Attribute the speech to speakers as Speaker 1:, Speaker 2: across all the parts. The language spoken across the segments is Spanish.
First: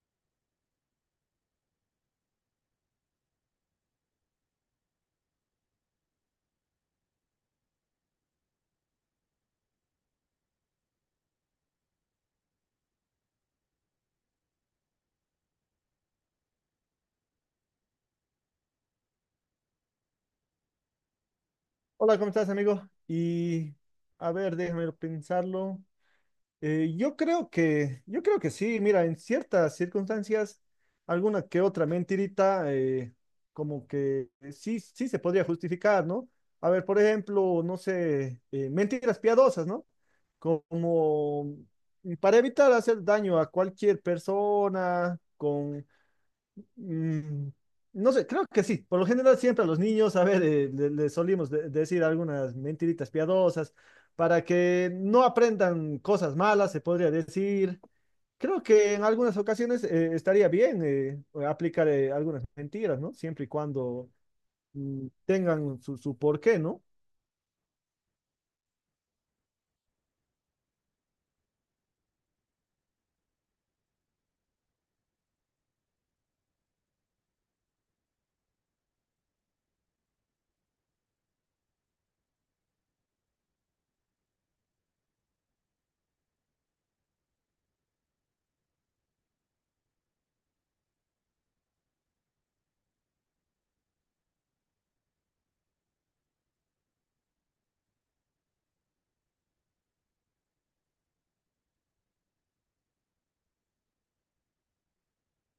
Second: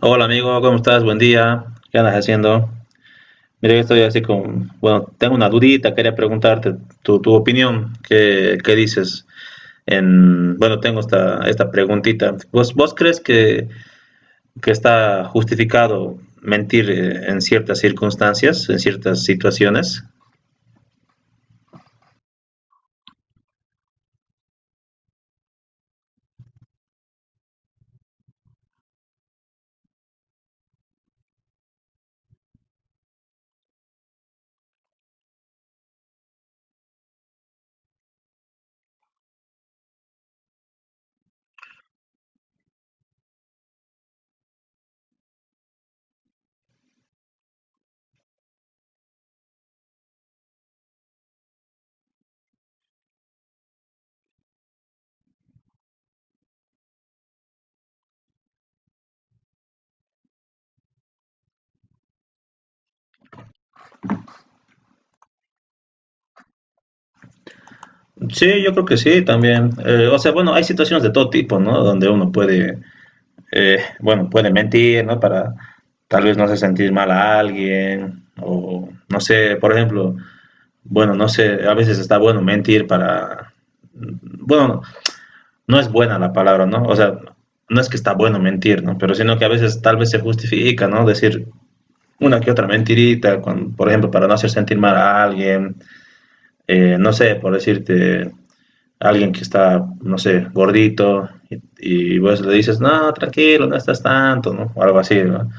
Speaker 1: Hola amigo, ¿cómo estás? Buen día. ¿Qué andas haciendo? Mira, yo estoy así con, bueno, tengo una dudita, quería preguntarte tu opinión, ¿qué dices? En, bueno, tengo esta preguntita. ¿Vos crees que está justificado mentir en ciertas circunstancias, en ciertas situaciones?
Speaker 2: Hola, ¿cómo estás, amigo? Y a ver, déjame pensarlo. Yo creo que sí, mira, en ciertas circunstancias, alguna que otra mentirita, como que sí, sí se podría justificar, ¿no? A ver, por ejemplo, no sé, mentiras piadosas, ¿no? Como para evitar hacer daño a cualquier persona, con Mm, no sé, creo que sí. Por lo general siempre a los niños, a ver, le solimos decir algunas mentiritas piadosas para que no aprendan cosas malas, se podría decir. Creo que en algunas ocasiones estaría bien aplicar algunas mentiras, ¿no? Siempre y cuando tengan su porqué, ¿no?
Speaker 1: Sí, yo creo que sí, también. O sea, bueno, hay situaciones de todo tipo, ¿no? Donde uno puede bueno, puede mentir, ¿no? Para tal vez no hacer sentir mal a alguien, o no sé, por ejemplo, bueno, no sé, a veces está bueno mentir para, bueno, no es buena la palabra, ¿no? O sea, no es que está bueno mentir, ¿no? Pero sino que a veces tal vez se justifica, ¿no? Decir una que otra mentirita, con, por ejemplo, para no hacer sentir mal a alguien, no sé, por decirte, alguien que está, no sé, gordito, y vos le dices, no, tranquilo, no estás tanto, ¿no? O algo así, ¿no?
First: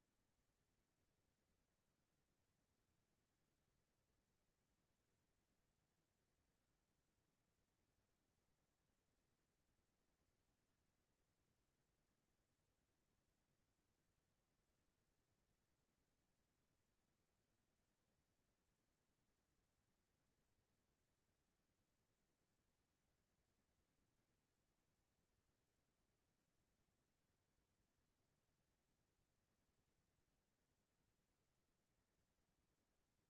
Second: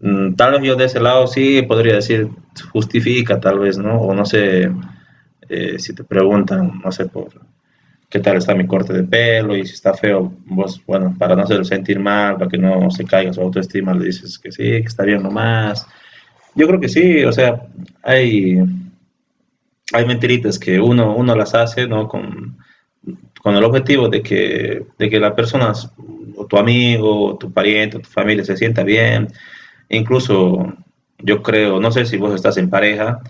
Speaker 1: Mm, tal vez yo de ese lado sí podría decir justifica, tal vez, ¿no? O no sé, si te preguntan, no sé por qué tal está mi corte de pelo y si está feo, vos, bueno, para no hacerlo sentir mal, para que no se caiga su autoestima, le dices que sí, que está bien nomás. Yo creo que sí, o sea, hay, hay mentiritas que uno las hace, ¿no? Con el objetivo de que la persona, o tu amigo, o tu pariente, o tu familia se sienta bien. Incluso yo creo, no sé si vos estás en pareja,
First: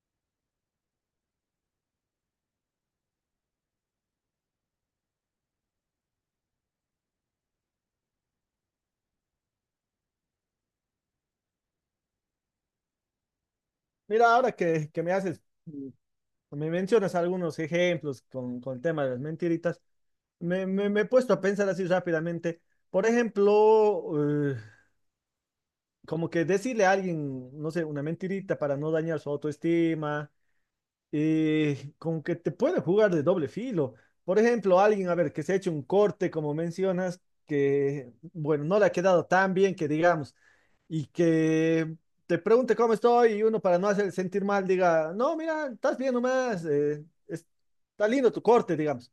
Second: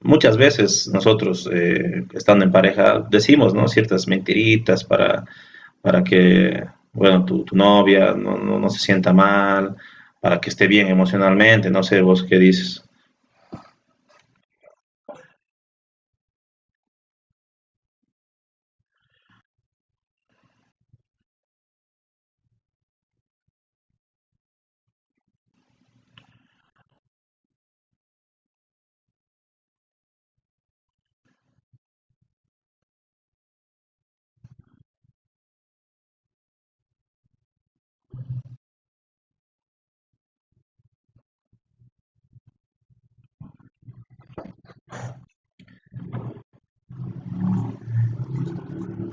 Speaker 1: muchas veces nosotros estando en pareja decimos, ¿no?, ciertas mentiritas para que bueno, tu novia no se sienta mal, para que esté bien emocionalmente, no sé vos qué dices.
Speaker 2: Mira, ahora que me haces, me mencionas algunos ejemplos con el tema de las mentiritas, me he puesto a pensar así rápidamente. Por ejemplo, como que decirle a alguien, no sé, una mentirita para no dañar su autoestima, como que te puede jugar de doble filo. Por ejemplo, alguien, a ver, que se ha hecho un corte, como mencionas, que, bueno, no le ha quedado tan bien que digamos, y que te pregunte cómo estoy y uno para no hacer sentir mal diga, no, mira, estás bien nomás, está lindo tu corte, digamos.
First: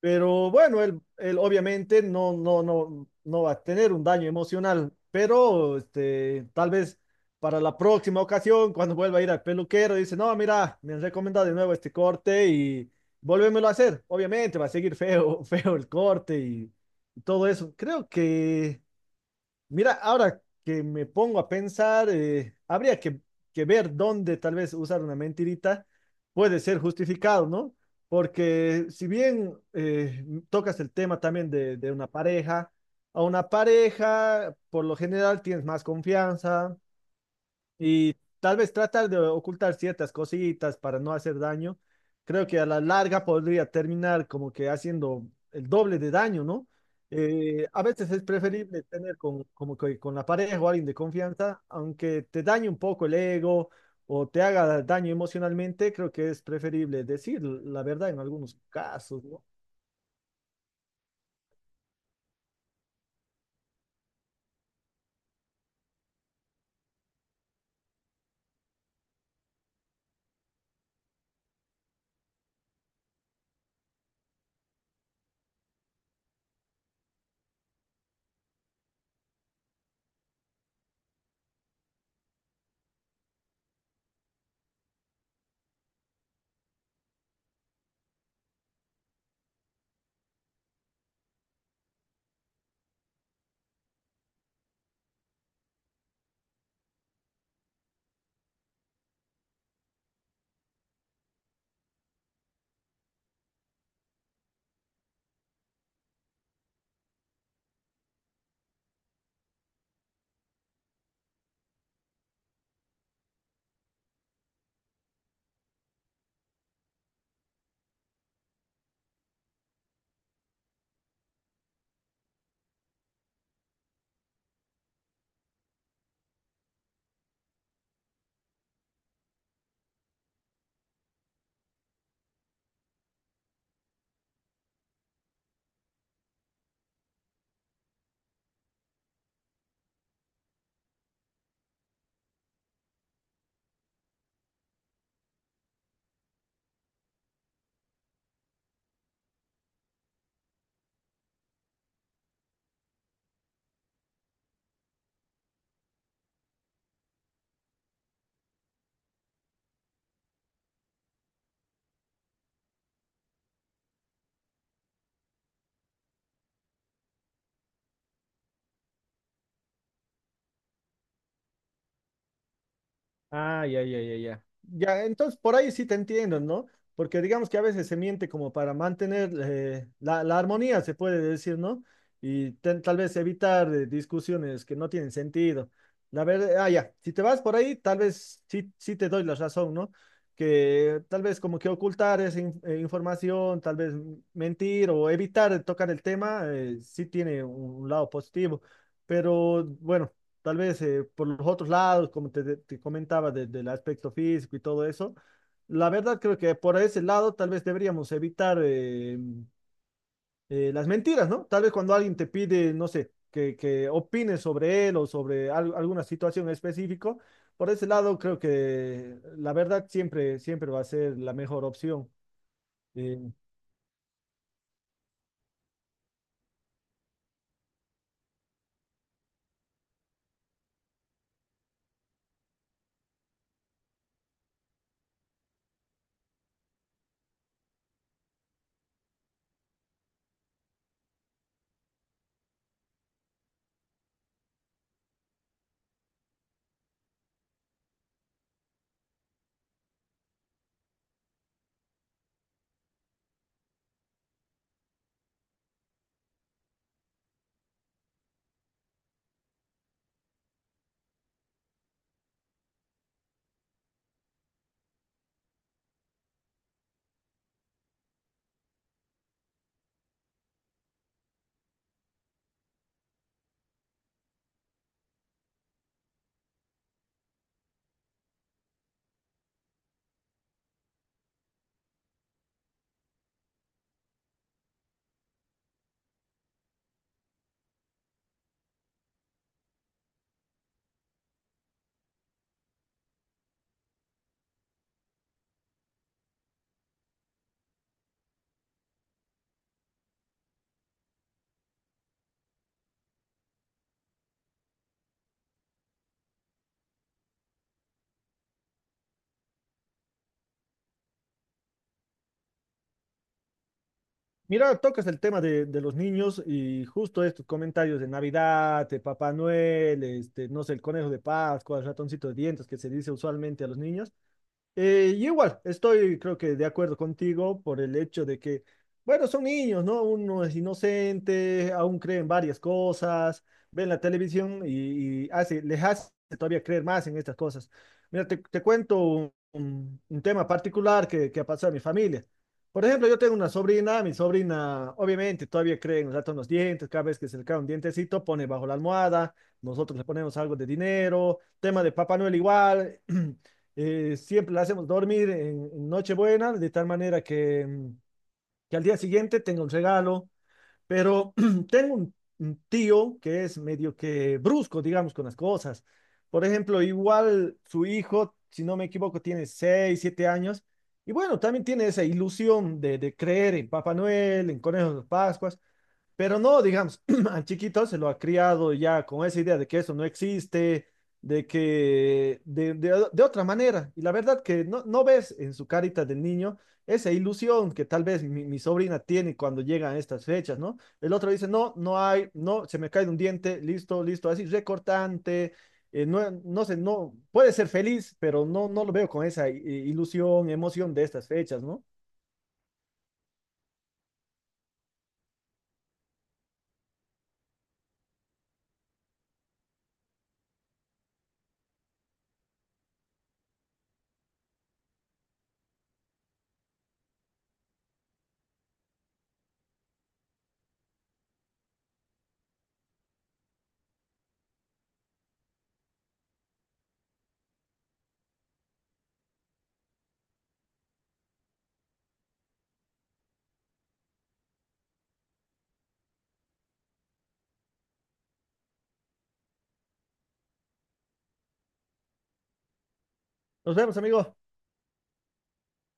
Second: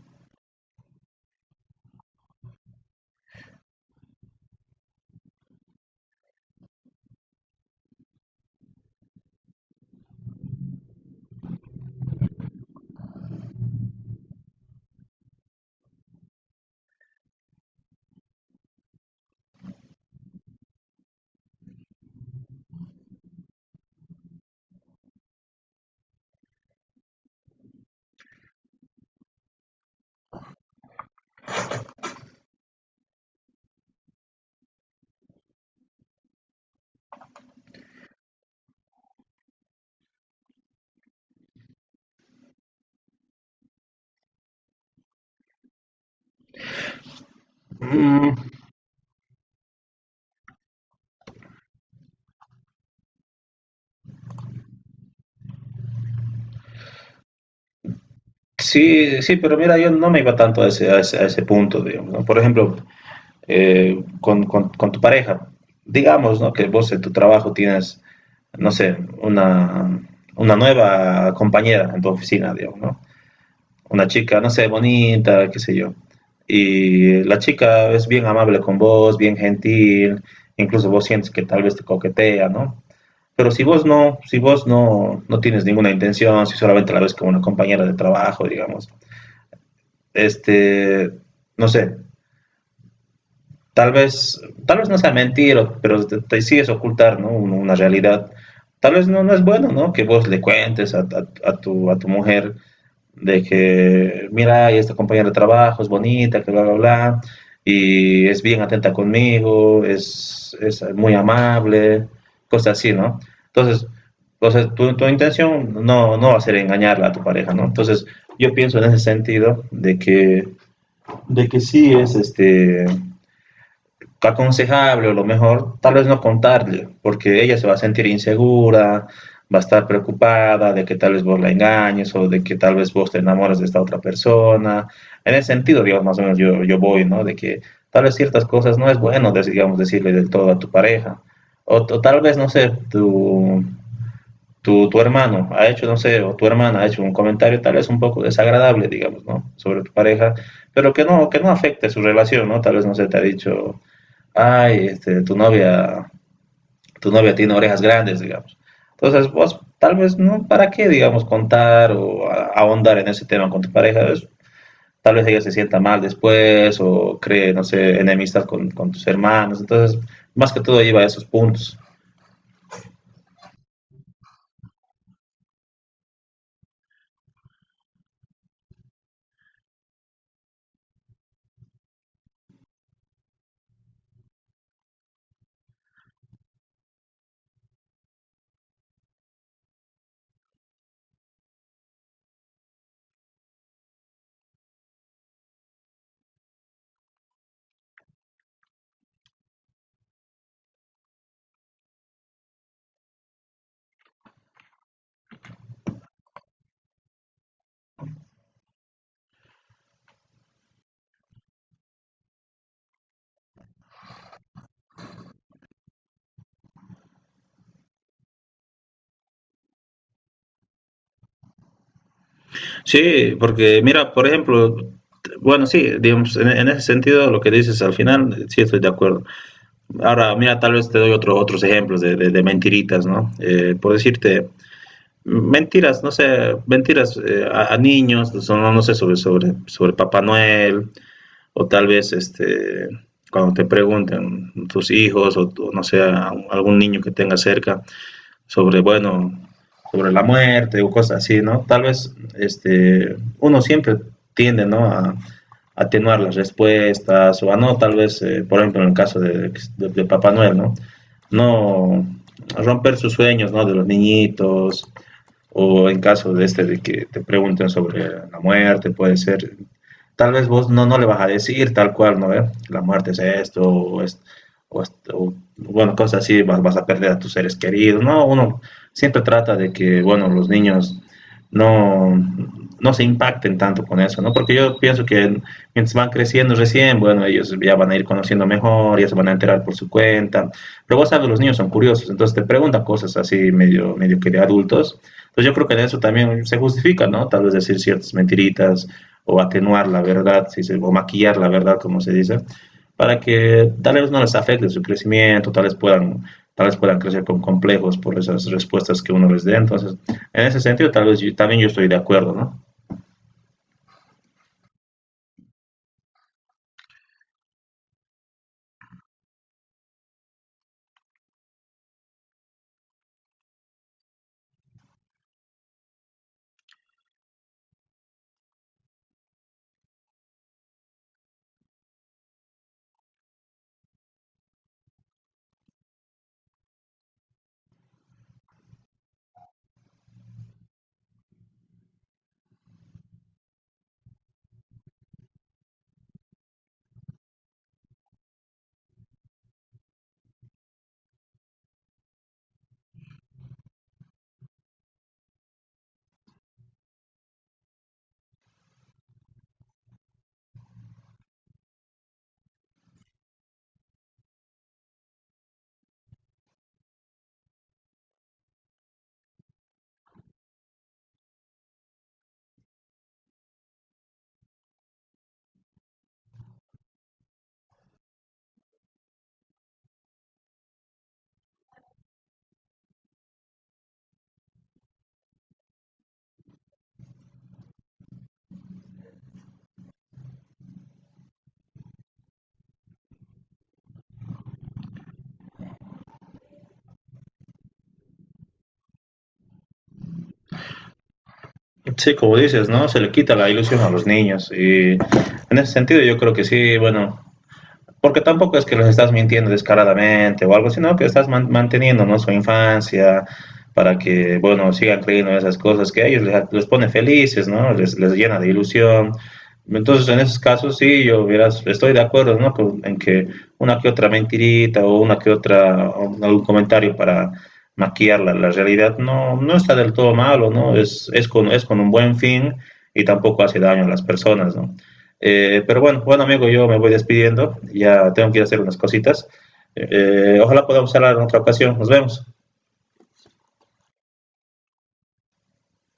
Speaker 2: Pero bueno, él obviamente no va a tener un daño emocional, pero este, tal vez para la próxima ocasión, cuando vuelva a ir al peluquero, dice, no, mira, me han recomendado de nuevo este corte y volvémoslo a hacer. Obviamente va a seguir feo, feo el corte y todo eso. Creo que Mira, ahora que me pongo a pensar, habría que ver dónde tal vez usar una mentirita puede ser justificado, ¿no? Porque si bien tocas el tema también de una pareja, a una pareja por lo general tienes más confianza, y tal vez tratar de ocultar ciertas cositas para no hacer daño, creo que a la larga podría terminar como que haciendo el doble de daño, ¿no? A veces es
Speaker 1: Mm,
Speaker 2: preferible tener con, como que con la pareja o alguien de confianza, aunque te dañe un poco el ego o te haga daño emocionalmente, creo que es preferible decir la verdad en algunos
Speaker 1: sí,
Speaker 2: casos,
Speaker 1: sí,
Speaker 2: ¿no?
Speaker 1: pero mira, yo no me iba tanto a ese, a ese, a ese punto, digamos, ¿no? Por ejemplo, con tu pareja. Digamos, ¿no? Que vos en tu trabajo tienes, no sé, una, una nueva compañera en tu oficina, digamos, ¿no? Una chica, no sé, bonita, qué sé yo. Y la chica es bien amable con vos, bien gentil, incluso vos sientes que tal vez te coquetea, ¿no? Pero si vos no, si vos no, no tienes ninguna intención, si solamente la ves como una compañera de trabajo, digamos, este, no sé, tal vez, tal vez no sea mentira, pero te sí ocultar, ¿no? Una realidad. Tal vez no, no es bueno, ¿no? Que vos le cuentes a tu, a tu mujer de que, mira, y esta compañera de trabajo es bonita, que bla, bla, bla, y es bien atenta conmigo, es muy amable, cosas así, ¿no? Entonces, o sea, tu intención no, no va a ser engañarla a tu pareja, ¿no? Entonces, yo pienso en ese sentido de que sí es aconsejable o lo mejor tal vez no contarle, porque ella se va a sentir insegura, va a estar preocupada de que tal vez vos la engañes o de que tal vez vos te enamoras de esta otra persona. En ese sentido, digamos, más o menos yo voy, ¿no? De que tal vez ciertas cosas no es bueno, digamos, decirle del todo a tu pareja. O tal vez, no sé, tu tu hermano ha hecho, no sé, o tu hermana ha hecho un comentario tal vez un poco desagradable, digamos, ¿no? Sobre tu pareja, pero que no afecte su relación, ¿no? Tal vez, no sé, te ha dicho, ay, este, tu novia tiene orejas grandes, digamos. Entonces, vos tal vez, ¿no? ¿Para qué, digamos, contar o a- ahondar en ese tema con tu pareja? Es- tal vez ella se sienta mal después o cree, no sé, enemistad con tus hermanos. Entonces, más que todo lleva a esos puntos.
Speaker 2: Ah, ya, ya, ya, ya. Ya, entonces por ahí sí te entiendo, ¿no? Porque digamos que a veces se miente como para mantener la armonía, se puede decir, ¿no? Y tal vez evitar discusiones que no tienen sentido. La verdad, ah, ya, si te vas por ahí, tal vez sí, sí te doy la razón, ¿no? Que tal vez como que ocultar esa información, tal vez mentir o evitar tocar el tema, sí tiene un lado positivo. Pero bueno, tal vez por los otros lados, como te comentaba, del aspecto físico y todo eso. La verdad creo que por ese lado tal vez deberíamos evitar las mentiras, ¿no? Tal vez cuando alguien te pide, no sé, que opines sobre él o sobre alguna situación específica, por ese lado creo que la verdad siempre, siempre va a ser la mejor opción. Eh,
Speaker 1: Sí, porque mira, por ejemplo, bueno, sí, digamos, en ese sentido lo que dices al final, sí estoy de acuerdo. Ahora, mira, tal vez te doy otro- otros ejemplos de mentiritas, ¿no? Por decirte, mentiras, no sé, mentiras a niños, son, no, no sé, sobre Papá Noel, o tal vez, este, cuando te pregunten tus hijos, o, tu- no sé, a un- algún niño que tengas cerca, sobre, bueno, sobre la muerte o cosas así, ¿no? Tal vez este, uno siempre tiende, ¿no? A atenuar las respuestas o a no, tal vez, por ejemplo, en el caso de Papá Noel, ¿no? No romper sus sueños, ¿no? De los niñitos o en caso de este de que te pregunten sobre la muerte, puede ser tal vez vos no, no le vas a decir tal cual, ¿no? ¿Eh? La muerte es esto, o, es, o, o, bueno, cosas así, vas, vas a perder a tus seres queridos, ¿no? Uno siempre trata de que, bueno, los niños no, no se impacten tanto con eso, ¿no? Porque yo pienso que mientras van creciendo recién, bueno, ellos ya van a ir conociendo mejor, ya se van a enterar por su cuenta. Pero vos sabes, los niños son curiosos, entonces te preguntan cosas así medio, medio que de adultos. Entonces yo creo que en eso también se justifica, ¿no? Tal vez decir ciertas mentiritas, o atenuar la verdad, si se, o maquillar la verdad, como se dice, para que tal vez no les afecte su crecimiento, tal vez puedan crecer con complejos por esas respuestas que uno les dé. Entonces, en ese sentido, también yo estoy de acuerdo, ¿no?
Speaker 2: Mira, tocas el tema de los niños y justo estos comentarios de Navidad, de Papá Noel, este, no sé, el conejo de Pascua, el ratoncito de dientes que se dice usualmente a los niños. Y igual, estoy creo que de acuerdo contigo por el hecho de que, bueno, son niños, ¿no? Uno es inocente, aún creen varias cosas, ven la televisión y les hace todavía creer más en estas cosas. Mira, te cuento un, un tema particular que ha pasado en mi familia. Por ejemplo, yo tengo una sobrina, mi sobrina obviamente todavía cree en el gato en los dientes, cada vez que se le cae un dientecito pone bajo la almohada, nosotros le ponemos algo de dinero, tema de Papá Noel igual. Siempre la hacemos dormir en Nochebuena, de tal manera que, que al día siguiente tenga un regalo, pero tengo un tío que es medio que brusco, digamos, con las cosas. Por ejemplo, igual su hijo, si no me equivoco, tiene 6 7 años, y bueno, también tiene esa ilusión de, creer en Papá Noel, en conejos de Pascuas. Pero no, digamos, al chiquito se lo ha criado ya con esa idea de que eso no existe, de que de otra manera. Y la verdad que no ves en su carita del niño esa ilusión que tal vez mi sobrina tiene cuando llegan estas fechas, ¿no? El otro dice, no, no hay, no, se me cae un diente, listo, listo, así recortante, no, no sé, no, puede ser feliz, pero no, no lo veo con esa ilusión, emoción de estas fechas, ¿no?
Speaker 1: Sí, como dices, ¿no? Se le quita la ilusión a los niños y en ese sentido yo creo que sí, bueno, porque tampoco es que los estás mintiendo descaradamente o algo, sino que estás man- manteniendo, ¿no?, su infancia para que, bueno, sigan creyendo en esas cosas que a ellos les pone felices, ¿no? Les llena de ilusión. Entonces, en esos casos, sí, yo verás, estoy de acuerdo, ¿no? Con- en que una que otra mentirita o una que otra, o algún comentario para maquillar la, la realidad no, no está del todo malo, ¿no? Es con un buen fin y tampoco hace daño a las personas, ¿no? Pero bueno, bueno amigo, yo me voy despidiendo, ya tengo que ir a hacer unas cositas. Ojalá podamos hablar en otra ocasión, nos vemos.
Speaker 2: Nos vemos, amigo.